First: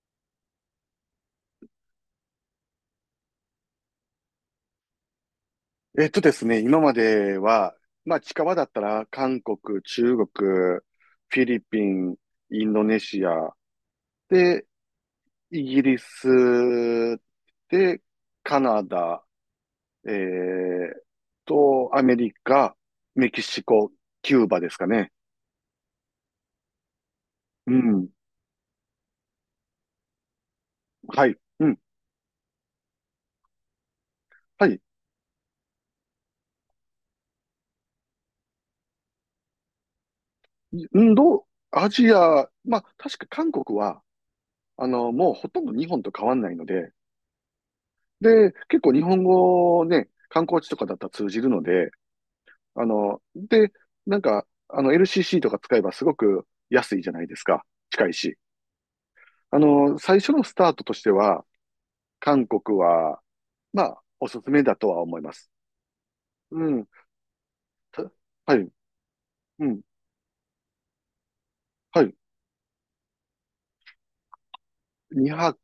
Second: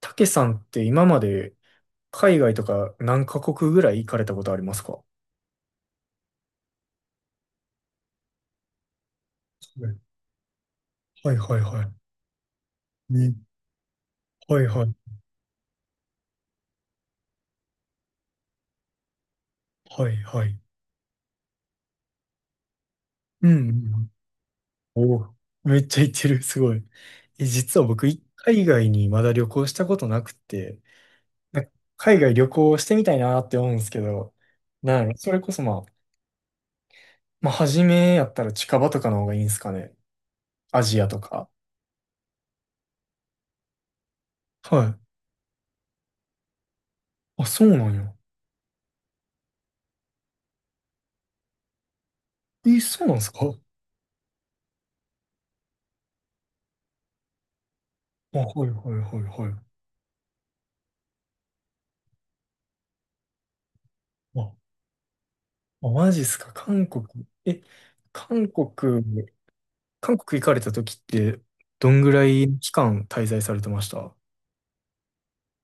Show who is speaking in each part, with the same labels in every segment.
Speaker 1: たけさんって今まで海外とか何カ国ぐらい行かれたことありますか？は
Speaker 2: ですね、今までは、まあ近場だったら韓国、中国、
Speaker 1: い
Speaker 2: フィ
Speaker 1: は
Speaker 2: リ
Speaker 1: い
Speaker 2: ピ
Speaker 1: は
Speaker 2: ン、インドネ
Speaker 1: い。
Speaker 2: シ
Speaker 1: ね、
Speaker 2: ア、
Speaker 1: は
Speaker 2: で、
Speaker 1: いはい
Speaker 2: イギリス、で、カナダ、え
Speaker 1: はいはい。
Speaker 2: ーアメリカ、メキ
Speaker 1: う
Speaker 2: シ
Speaker 1: ん
Speaker 2: コ、
Speaker 1: うん。
Speaker 2: キューバですかね。
Speaker 1: おお、めっちゃ行ってる、すごい。え、
Speaker 2: う
Speaker 1: 実は僕、
Speaker 2: ん。
Speaker 1: 海外にまだ旅行したことなくて、
Speaker 2: はい。
Speaker 1: なん
Speaker 2: う
Speaker 1: か
Speaker 2: ん。
Speaker 1: 海外旅行してみたいなって思うんですけど、
Speaker 2: はい。
Speaker 1: なんやろそれこそまあ、まあ、初めやったら近場とかの方がいいんですかね。ア
Speaker 2: イ
Speaker 1: ジア
Speaker 2: ン
Speaker 1: と
Speaker 2: ド、
Speaker 1: か。
Speaker 2: アジア、まあ確か韓国は、
Speaker 1: は
Speaker 2: あ
Speaker 1: い。
Speaker 2: の、もうほとんど日本と変わんないので、
Speaker 1: あ、そうなんや。
Speaker 2: で、結構日本語ね、観光地とかだったら通じるので、
Speaker 1: え、
Speaker 2: あ
Speaker 1: そうなん
Speaker 2: の、
Speaker 1: ですかあ、
Speaker 2: で、なんか、あの LCC とか使えばすごく安いじゃないですか。近いし。
Speaker 1: はいはいはいは
Speaker 2: あ
Speaker 1: い。
Speaker 2: の、最初のスタートとしては、韓国は、まあ、おすすめ
Speaker 1: あ
Speaker 2: だとは思います。
Speaker 1: あ、マジっすか、
Speaker 2: う
Speaker 1: 韓
Speaker 2: ん。
Speaker 1: 国。え、
Speaker 2: た
Speaker 1: 韓
Speaker 2: は
Speaker 1: 国、
Speaker 2: い。うん。
Speaker 1: 韓国行かれた時って、どん
Speaker 2: は
Speaker 1: ぐ
Speaker 2: い。
Speaker 1: らい期間滞在されてました？
Speaker 2: 2泊、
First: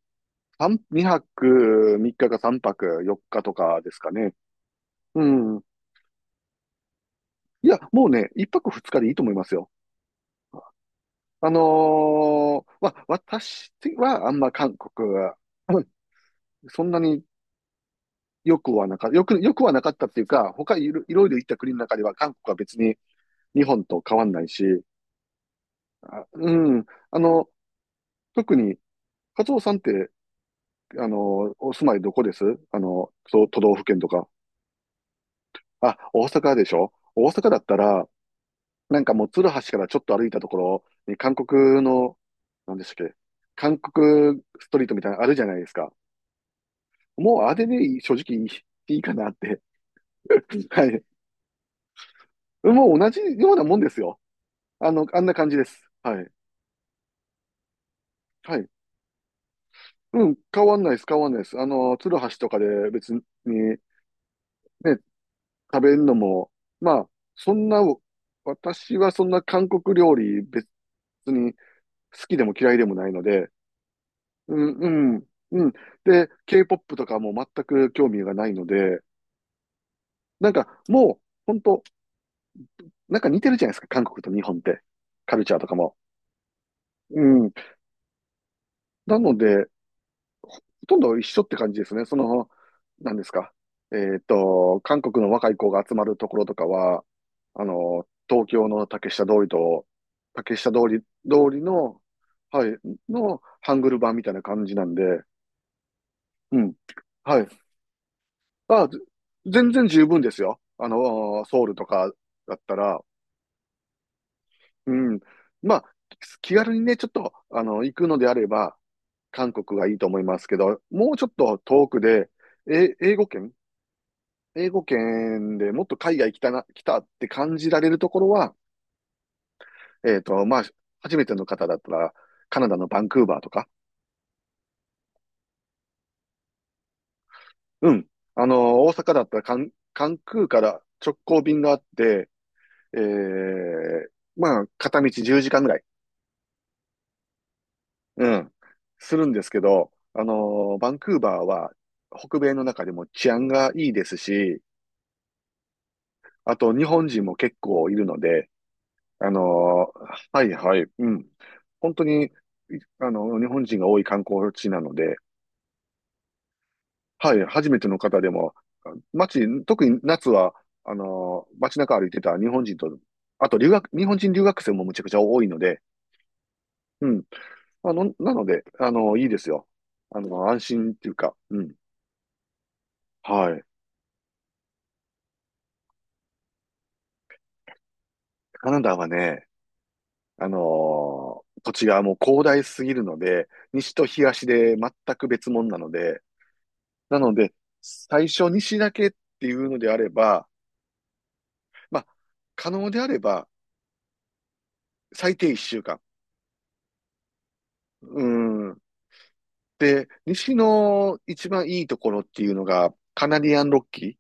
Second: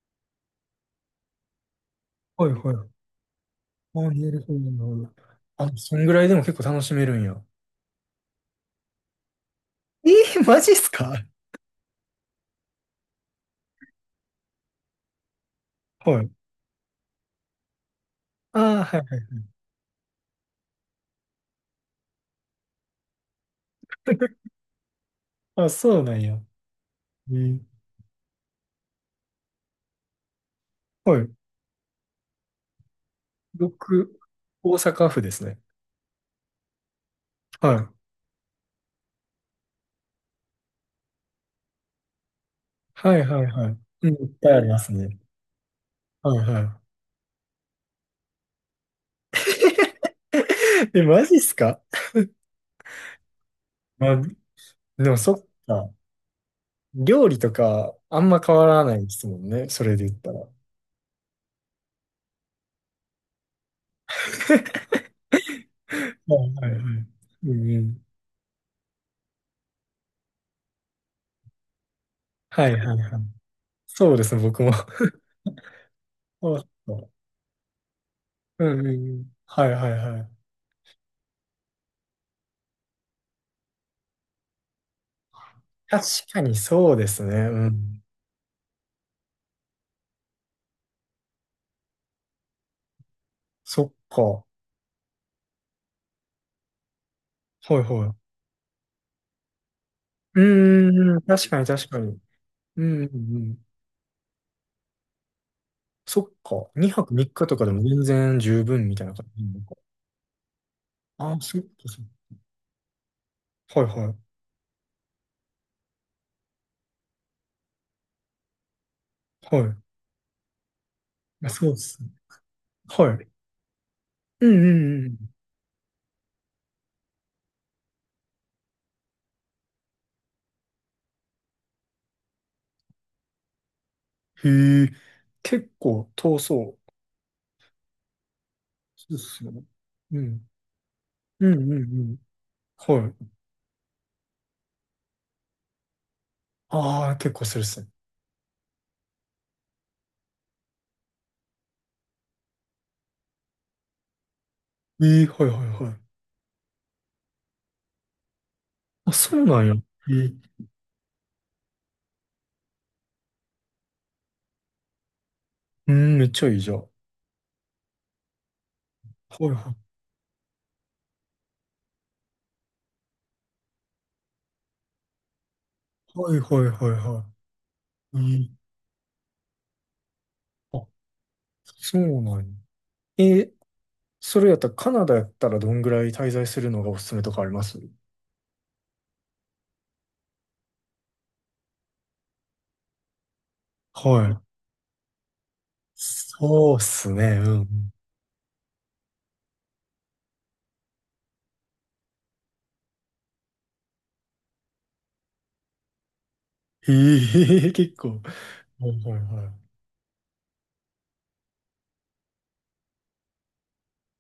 Speaker 2: 2泊3日か
Speaker 1: はい
Speaker 2: 3
Speaker 1: は
Speaker 2: 泊
Speaker 1: い。
Speaker 2: 4日とかです
Speaker 1: あ、
Speaker 2: か
Speaker 1: な
Speaker 2: ね。
Speaker 1: るほど、なるほど。
Speaker 2: うん。
Speaker 1: あ、そんぐらいでも結構楽しめるんや。
Speaker 2: いや、もうね、1泊2日でいいと思いますよ。
Speaker 1: マジっすか？
Speaker 2: あの私はあんま韓国は、うん、
Speaker 1: はい。
Speaker 2: そんなに
Speaker 1: あーはい。
Speaker 2: よくはなかったっていうか、他いろいろ行った国の中では韓国は別に日本と変わん ないし、
Speaker 1: あ、そうなん
Speaker 2: あ、
Speaker 1: や。
Speaker 2: うん。あ
Speaker 1: え
Speaker 2: の、
Speaker 1: ー
Speaker 2: 特に、カツオさんって、あ
Speaker 1: はい。
Speaker 2: の、お住まいどこです？あの、都道府県と
Speaker 1: 僕、
Speaker 2: か。
Speaker 1: 大阪府ですね。
Speaker 2: あ、大阪でしょ？大阪だっ
Speaker 1: は
Speaker 2: た
Speaker 1: い。
Speaker 2: ら、なんかもう、鶴橋からちょっと歩いたところに、韓国の、なんでしたっけ、
Speaker 1: はいはいは
Speaker 2: 韓
Speaker 1: い。うん、いっ
Speaker 2: 国
Speaker 1: ぱいあり
Speaker 2: スト
Speaker 1: ま
Speaker 2: リー
Speaker 1: す
Speaker 2: トみたい
Speaker 1: ね。
Speaker 2: なのあるじゃないですか。
Speaker 1: はいは
Speaker 2: もう、あれでいい、正直いいかなって。は
Speaker 1: い。え、
Speaker 2: い。
Speaker 1: マジっすか？
Speaker 2: もう同じようなもんです
Speaker 1: ま
Speaker 2: よ。
Speaker 1: あ、
Speaker 2: あの、
Speaker 1: でも
Speaker 2: あん
Speaker 1: そ
Speaker 2: な
Speaker 1: っ
Speaker 2: 感じです。
Speaker 1: か。
Speaker 2: はい。
Speaker 1: 料理とか、あんま変
Speaker 2: は
Speaker 1: わ
Speaker 2: い。
Speaker 1: らないですもんね。それで言っ
Speaker 2: う
Speaker 1: た
Speaker 2: ん、
Speaker 1: ら。
Speaker 2: 変わんないです、変わんないです。あの、鶴橋とかで別にね、
Speaker 1: は
Speaker 2: 食べ
Speaker 1: い
Speaker 2: るのも、
Speaker 1: はいはい。
Speaker 2: まあ、そ
Speaker 1: う
Speaker 2: ん
Speaker 1: ん
Speaker 2: な、
Speaker 1: うん。
Speaker 2: 私はそんな韓国料理別に好きでも
Speaker 1: はい
Speaker 2: 嫌いで
Speaker 1: は
Speaker 2: も
Speaker 1: いは
Speaker 2: ないの
Speaker 1: い。
Speaker 2: で、
Speaker 1: そうですね、
Speaker 2: う
Speaker 1: 僕
Speaker 2: ん、
Speaker 1: も。
Speaker 2: う ん、うん。で、
Speaker 1: そう
Speaker 2: K-POP と
Speaker 1: そ
Speaker 2: かも全く興味がない
Speaker 1: う
Speaker 2: の
Speaker 1: うんうんう
Speaker 2: で、
Speaker 1: ん。はいはいはい。
Speaker 2: なんかもう、本当なんか似てるじゃないですか、韓国と日本って。カルチャーとかも。
Speaker 1: 確かにそうで
Speaker 2: う
Speaker 1: すね。
Speaker 2: ん。
Speaker 1: うん。
Speaker 2: なので、ほとんど一緒って感じですね。その、何ですか。
Speaker 1: そっ
Speaker 2: えっ
Speaker 1: か。は
Speaker 2: と、韓国の若い子が集まるところとかは、あ
Speaker 1: い
Speaker 2: の、
Speaker 1: はい。
Speaker 2: 東京の
Speaker 1: う
Speaker 2: 竹下通り、
Speaker 1: ーん、確
Speaker 2: 通
Speaker 1: か
Speaker 2: り
Speaker 1: に確か
Speaker 2: の、
Speaker 1: に。
Speaker 2: はい、
Speaker 1: うんうんう
Speaker 2: の
Speaker 1: ん。
Speaker 2: ハングル版みたいな感じなんで、
Speaker 1: そっ
Speaker 2: う
Speaker 1: か。
Speaker 2: ん、
Speaker 1: 2泊3
Speaker 2: は
Speaker 1: 日
Speaker 2: い。
Speaker 1: とかでも全然十
Speaker 2: あ、
Speaker 1: 分みたいな感じなの
Speaker 2: 全
Speaker 1: か。
Speaker 2: 然十分ですよ。あ
Speaker 1: ああ、
Speaker 2: の、
Speaker 1: そ
Speaker 2: ソ
Speaker 1: っ
Speaker 2: ウ
Speaker 1: か
Speaker 2: ルと
Speaker 1: そっ
Speaker 2: かだったら、
Speaker 1: か。はいはい。
Speaker 2: うん。まあ、気軽にね、ちょっと、あの、行くのであれば、韓
Speaker 1: はい。
Speaker 2: 国がいいと思いますけど、もうちょっ
Speaker 1: まあ、
Speaker 2: と
Speaker 1: そうで
Speaker 2: 遠く
Speaker 1: すね。
Speaker 2: で、え、
Speaker 1: は
Speaker 2: 英語
Speaker 1: い。
Speaker 2: 圏
Speaker 1: うん
Speaker 2: 英
Speaker 1: う
Speaker 2: 語
Speaker 1: んうん。
Speaker 2: 圏でもっと海外来たって感じられるところは、えっと、まあ、初めての方だったら、カナダのバンクーバーとか、
Speaker 1: へえ、結構遠そう。
Speaker 2: うん。あの、大
Speaker 1: そう
Speaker 2: 阪
Speaker 1: で
Speaker 2: だったら
Speaker 1: すよね。
Speaker 2: カン
Speaker 1: う
Speaker 2: クー
Speaker 1: ん。
Speaker 2: から直行
Speaker 1: うん
Speaker 2: 便
Speaker 1: う
Speaker 2: が
Speaker 1: ん
Speaker 2: あ
Speaker 1: う
Speaker 2: っ
Speaker 1: ん。
Speaker 2: て、え
Speaker 1: はい。
Speaker 2: え、まあ、片道10時間ぐらい、
Speaker 1: ああ、結構するっすね。
Speaker 2: うん、するんですけど、あの、バンクーバーは北米の中でも治安がいいですし、
Speaker 1: ええ、はいはいはい。
Speaker 2: あと日本人も結構いるので、
Speaker 1: あ、そうなんや。え
Speaker 2: はい
Speaker 1: え、
Speaker 2: はい、うん。本当に、あの、日本人が多い観光地なので、
Speaker 1: うん、めっちゃいいじゃん。は
Speaker 2: はい、初めての方でも、街、
Speaker 1: いは
Speaker 2: 特
Speaker 1: い。
Speaker 2: に夏は、街中歩いてた日本人と、あと留学、日本人留学生もむちゃくちゃ多いので、
Speaker 1: はいはいはい
Speaker 2: うん。
Speaker 1: は
Speaker 2: あの、
Speaker 1: い。
Speaker 2: な
Speaker 1: え
Speaker 2: の
Speaker 1: え、
Speaker 2: で、あのいいですよ。あの、安
Speaker 1: あ、
Speaker 2: 心っていうか、うん。
Speaker 1: そうなんや。ええ、
Speaker 2: はい。
Speaker 1: それやったらカナダやったらどんぐらい滞在するのがおすすめとかあります？
Speaker 2: カナダはね、あの土地がもう広大すぎるので、西と
Speaker 1: はい。
Speaker 2: 東で全く別物なので、
Speaker 1: そうっす
Speaker 2: なの
Speaker 1: ね、う
Speaker 2: で、
Speaker 1: ん。
Speaker 2: 最初にだけっていうのであれば、まあ、可能であれば、最低1週間。
Speaker 1: ええ、結構。
Speaker 2: うん。
Speaker 1: はいはいは
Speaker 2: で、西の一番いいところっていうのが、カナディアンロッキ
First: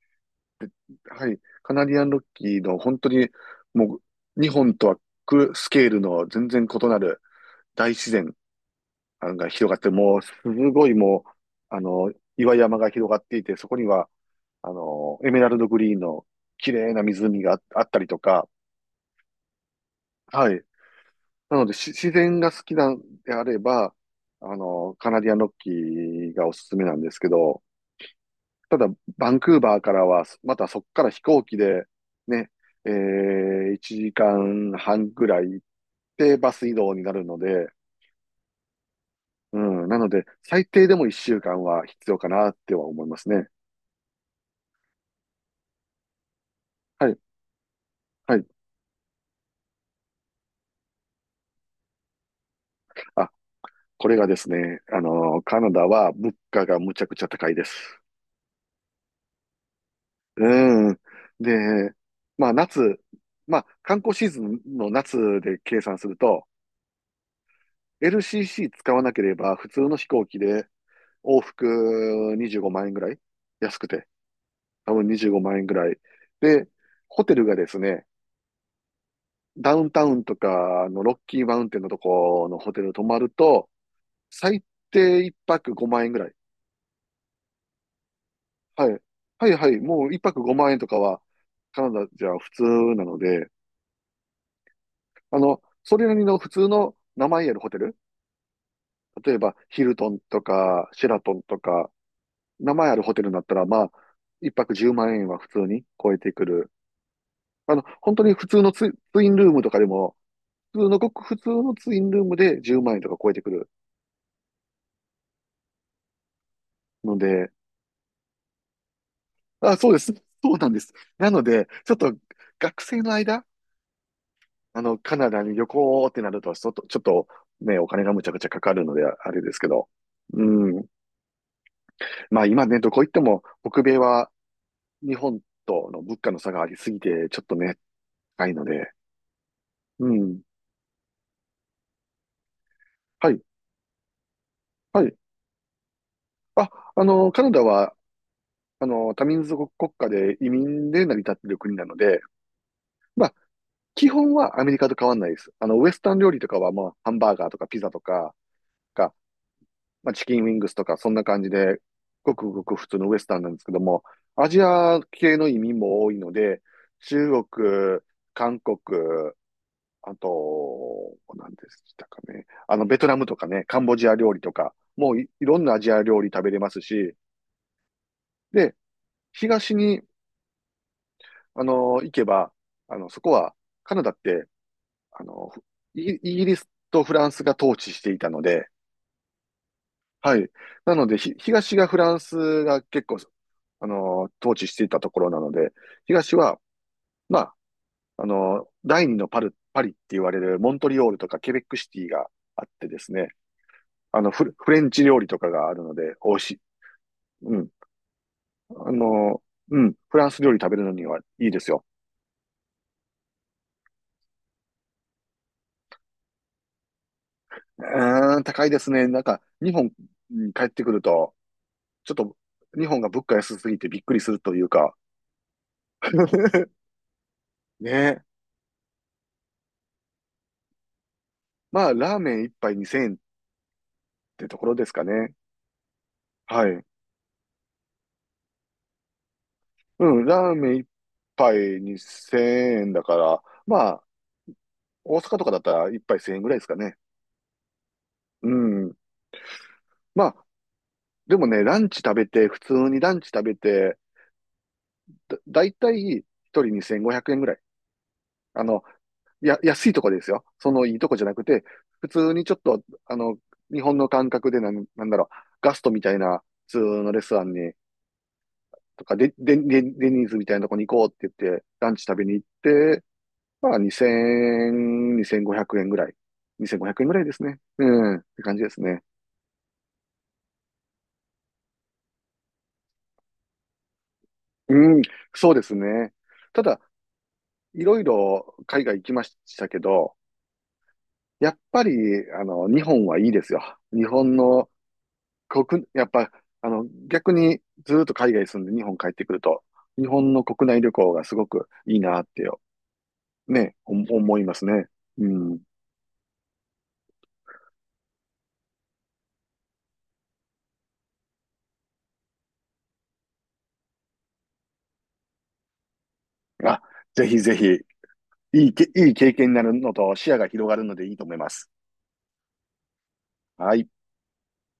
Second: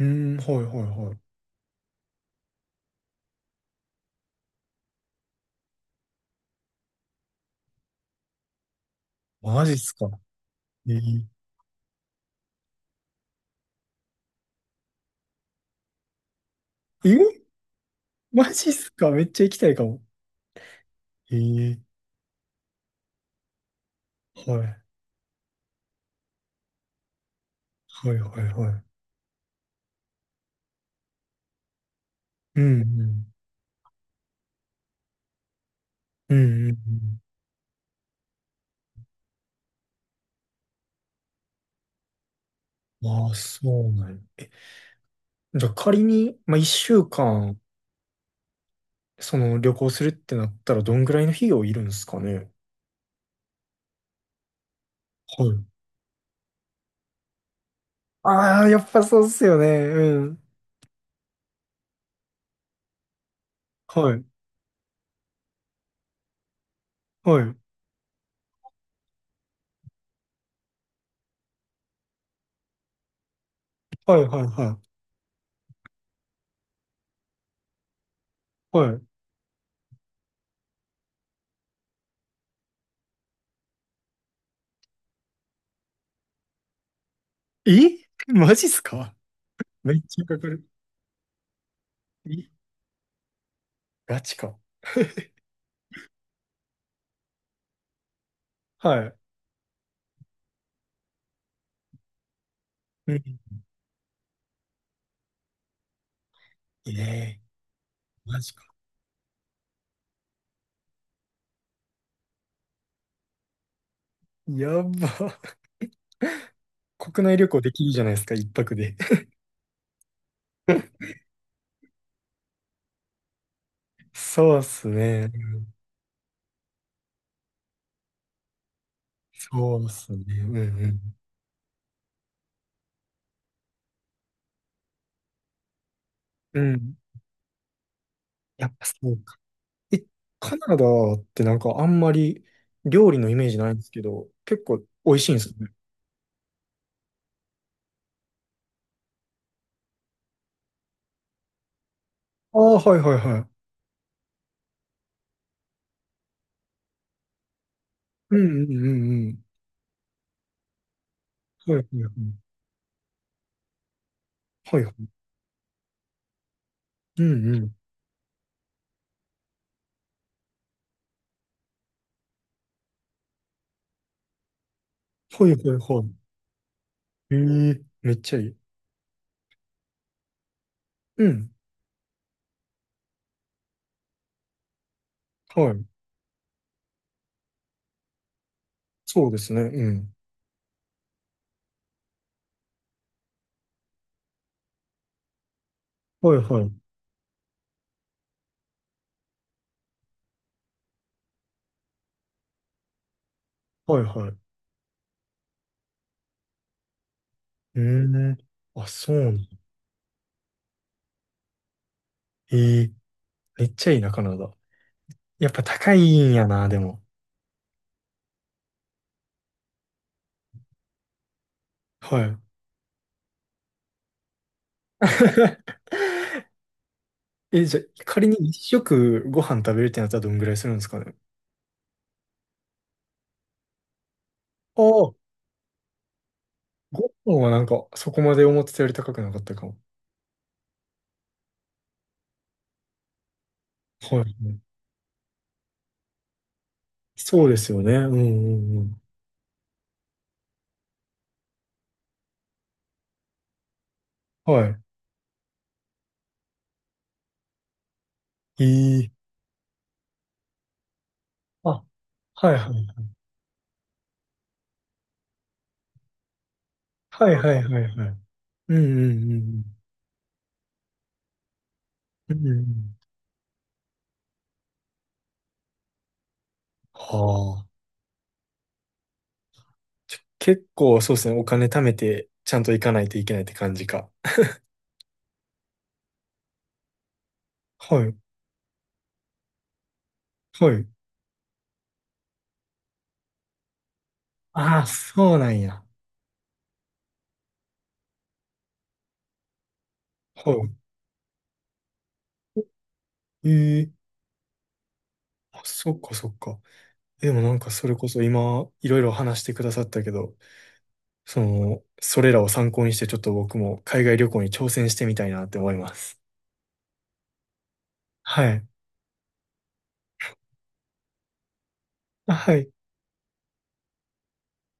Speaker 1: い。うん、はいはいは
Speaker 2: ー。
Speaker 1: い。
Speaker 2: はい。カナディアンロッキーの本当に、もう、日本とはスケールの全然異なる大自然が
Speaker 1: マ
Speaker 2: 広
Speaker 1: ジ
Speaker 2: が
Speaker 1: っ
Speaker 2: って、
Speaker 1: すか。
Speaker 2: もう、すご
Speaker 1: え
Speaker 2: い
Speaker 1: え、
Speaker 2: もう、あの、岩山が広がっていて、そこには、あの、エメラルドグリーンの綺麗な
Speaker 1: え
Speaker 2: 湖
Speaker 1: え
Speaker 2: があったりとか、
Speaker 1: マジっすか？めっちゃ行きたいかも。
Speaker 2: はい。なので、
Speaker 1: ええ
Speaker 2: 自然が好きなんであれば、あ
Speaker 1: はい、
Speaker 2: の、カナディアンロッキーがおすすめなんですけど、
Speaker 1: はい、はい、は
Speaker 2: た
Speaker 1: い。
Speaker 2: だ、バンクーバーからは、またそこから飛行機で、ね、
Speaker 1: うん、うん、
Speaker 2: 1時間半ぐらい行っ
Speaker 1: う
Speaker 2: てバス
Speaker 1: ん、う
Speaker 2: 移動にな
Speaker 1: ん
Speaker 2: るので、うん、なので、最低でも1週間は必要かなっては思
Speaker 1: う
Speaker 2: い
Speaker 1: ん。
Speaker 2: ます
Speaker 1: ああ、
Speaker 2: ね。
Speaker 1: そうなんや。え、じゃあ仮に、まあ、一週
Speaker 2: はい、
Speaker 1: 間、
Speaker 2: はい。
Speaker 1: その旅行するってなったら、どんぐらいの費用いるんですかね？
Speaker 2: あ、これがですね、あの、
Speaker 1: は
Speaker 2: カ
Speaker 1: い。
Speaker 2: ナダは物価がむちゃくちゃ高いです。
Speaker 1: ああ、やっぱそうっすよね。うん。
Speaker 2: うん。で、まあ夏、まあ観
Speaker 1: は
Speaker 2: 光
Speaker 1: い、
Speaker 2: シーズンの夏で計算すると、
Speaker 1: はい、
Speaker 2: LCC 使わなければ普通の飛行機で往復25万円ぐらい安くて、
Speaker 1: はい、はい、はい。
Speaker 2: 多分25万円ぐらい。で、ホテルがですね、
Speaker 1: は
Speaker 2: ダウンタウンとかのロッキーマウンテンのとこのホテル泊まると、最低1泊5万円ぐらい。
Speaker 1: い。え、マジっす
Speaker 2: はい。
Speaker 1: か？
Speaker 2: はいはい。
Speaker 1: めっ
Speaker 2: もう1
Speaker 1: ちゃか
Speaker 2: 泊
Speaker 1: かる。
Speaker 2: 5万円とかはカナダじゃ
Speaker 1: え、
Speaker 2: 普通なので、
Speaker 1: ガチか。
Speaker 2: あの、それなりの普通の名前あるホテル、
Speaker 1: はい。
Speaker 2: 例えばヒルトンとかシェラトンとか、名前ある
Speaker 1: う
Speaker 2: ホテルになった
Speaker 1: ん。
Speaker 2: ら、まあ、一泊10万円は普通に超えてくる。
Speaker 1: ええ、
Speaker 2: あの、本当に
Speaker 1: マ
Speaker 2: 普
Speaker 1: ジ
Speaker 2: 通
Speaker 1: か。
Speaker 2: のツインルームとかでも、普通のごく普通のツインルームで10万円とか超えてくる
Speaker 1: やば。
Speaker 2: の
Speaker 1: 国内旅
Speaker 2: で、
Speaker 1: 行できるじゃないですか、一泊で。
Speaker 2: あ、そうです。そうなんです。なので、ちょっと学生の間、
Speaker 1: そうっ
Speaker 2: あ
Speaker 1: す
Speaker 2: の、カナ
Speaker 1: ね。
Speaker 2: ダに
Speaker 1: う
Speaker 2: 旅
Speaker 1: ん、
Speaker 2: 行ってなると、ちょっと、ちょっとね、お金がむちゃくちゃかかるので、あれですけ
Speaker 1: そう
Speaker 2: ど。
Speaker 1: っすね。
Speaker 2: う
Speaker 1: うんう
Speaker 2: ん。
Speaker 1: ん。
Speaker 2: まあ今ね、どこ行っても北米は日本との物価の差
Speaker 1: う
Speaker 2: がありす
Speaker 1: ん。
Speaker 2: ぎて、ちょっとね、高いの
Speaker 1: やっぱ
Speaker 2: で。
Speaker 1: そうか。え、
Speaker 2: うん。
Speaker 1: カナダってなんかあんまり料理
Speaker 2: は
Speaker 1: のイ
Speaker 2: い、
Speaker 1: メージないんですけど、結構
Speaker 2: は
Speaker 1: 美
Speaker 2: い。
Speaker 1: 味しいんですよね。
Speaker 2: あ、あの、カナダは、あの、多民族国家で移民で成り立っている国なので、
Speaker 1: ああ、はいはい
Speaker 2: まあ、
Speaker 1: はい。
Speaker 2: 基本はアメリカと変わんないです。あの、ウエスタン料理とかは、まあ、ハンバーガーとかピザとか
Speaker 1: うんうんう
Speaker 2: が、
Speaker 1: んうん。
Speaker 2: まあ、チキンウィングスとか、そんな感じ
Speaker 1: はい
Speaker 2: で、
Speaker 1: はいは
Speaker 2: ご
Speaker 1: い。
Speaker 2: くごく普通のウエスタンなんですけども、アジ
Speaker 1: はいは
Speaker 2: ア
Speaker 1: い。
Speaker 2: 系の移民も多いので、
Speaker 1: う
Speaker 2: 中
Speaker 1: んうん。
Speaker 2: 国、韓国、あと、何でしたかね。あの、ベトナムとかね、カンボジア料理とか、もうい
Speaker 1: はいは
Speaker 2: ろんな
Speaker 1: い
Speaker 2: アジア
Speaker 1: はい。
Speaker 2: 料理食べれますし、
Speaker 1: ええ、めっちゃいい。
Speaker 2: で、東に、
Speaker 1: うん。
Speaker 2: あの、行けば、あの、そこは、カナダって、あの、
Speaker 1: はい。
Speaker 2: イギリスとフランスが統治していたので、
Speaker 1: そうですね。うん。
Speaker 2: はい。なので、東がフランスが結構、あの、統治していたところなので、
Speaker 1: は
Speaker 2: 東
Speaker 1: い
Speaker 2: は、
Speaker 1: はい。
Speaker 2: まあ、あの、第二のパリって言われるモントリオールとかケベックシティがあってですね、
Speaker 1: はい
Speaker 2: あ
Speaker 1: は
Speaker 2: の
Speaker 1: い。う
Speaker 2: フレンチ料理とかがあるので、美味しい。うん。
Speaker 1: ん。あ、
Speaker 2: あ
Speaker 1: そうなの。
Speaker 2: の、うん。フランス料理食べるのにはいいですよ。
Speaker 1: ええ、めっちゃいいな、カナダ。やっぱ高いんやな、でも。
Speaker 2: うーん、高いですね。なんか、日本に帰ってくると、ちょっ
Speaker 1: は
Speaker 2: と、
Speaker 1: い。
Speaker 2: 日本が物価安すぎてびっくりするというか。
Speaker 1: え、じゃあ、
Speaker 2: ねえ。
Speaker 1: 仮に一食ご飯食べるってなったらどんぐらいするんですかね。
Speaker 2: まあ、ラーメン一杯2000円ってところ
Speaker 1: ああ、
Speaker 2: ですか
Speaker 1: ご
Speaker 2: ね。はい。
Speaker 1: 飯はなんか、そこまで思ってたより高くなかったかも。
Speaker 2: うん、ラーメン一杯2000円だから、まあ、
Speaker 1: はい。
Speaker 2: 大阪とかだったら一杯1000円ぐらいですかね。
Speaker 1: そうですよね。うんう
Speaker 2: う
Speaker 1: んう
Speaker 2: ん。
Speaker 1: ん。
Speaker 2: まあ、でもね、ランチ食べて、普通にランチ食べて、
Speaker 1: はい。
Speaker 2: だいたい一人2500円ぐらい。あの、
Speaker 1: ええ、
Speaker 2: 安いとこですよ。そのいいとこじゃなくて、
Speaker 1: あ、
Speaker 2: 普通に
Speaker 1: は
Speaker 2: ち
Speaker 1: い
Speaker 2: ょっ
Speaker 1: は
Speaker 2: と、
Speaker 1: い。
Speaker 2: あの、日本の感覚でなんだろう、ガストみたいな普通のレス
Speaker 1: は
Speaker 2: ト
Speaker 1: い
Speaker 2: ラン
Speaker 1: はい
Speaker 2: に、
Speaker 1: はいはい。うんう
Speaker 2: とか、
Speaker 1: ん
Speaker 2: で、
Speaker 1: う
Speaker 2: で、
Speaker 1: ん
Speaker 2: で、デニーズみたいなとこに行こうって言って、ランチ食べに
Speaker 1: うん。
Speaker 2: 行っ
Speaker 1: うんうん。
Speaker 2: て、まあ2000、2500円ぐらい。2500円ぐ
Speaker 1: は
Speaker 2: らいですね。
Speaker 1: あ。
Speaker 2: うん、って感じですね。
Speaker 1: 結構そうですね。お金貯めて、ちゃんと行かないといけないって感じか。
Speaker 2: うん、そうですね。ただ、いろい
Speaker 1: はい。
Speaker 2: ろ海外行きましたけど、
Speaker 1: はい。
Speaker 2: やっぱり、あの、日本はいいですよ。日本の
Speaker 1: ああ、そうなんや。
Speaker 2: 国、やっぱ、あの、逆にずーっと海外住んで日本帰ってくると、日本の国
Speaker 1: は
Speaker 2: 内旅行がすごくいいなってよ、ね、
Speaker 1: い。ええ、
Speaker 2: 思いますね。うん。
Speaker 1: あ、そっかそっか。でもなんかそれこそ今いろいろ話してくださったけど、その、それらを参考にしてちょっと僕も海外旅行に挑戦してみたいなって思います。
Speaker 2: あ、ぜひぜひ、
Speaker 1: はい。
Speaker 2: いい経験になるのと視野が広がるのでいいと思います。
Speaker 1: あはい。
Speaker 2: はい。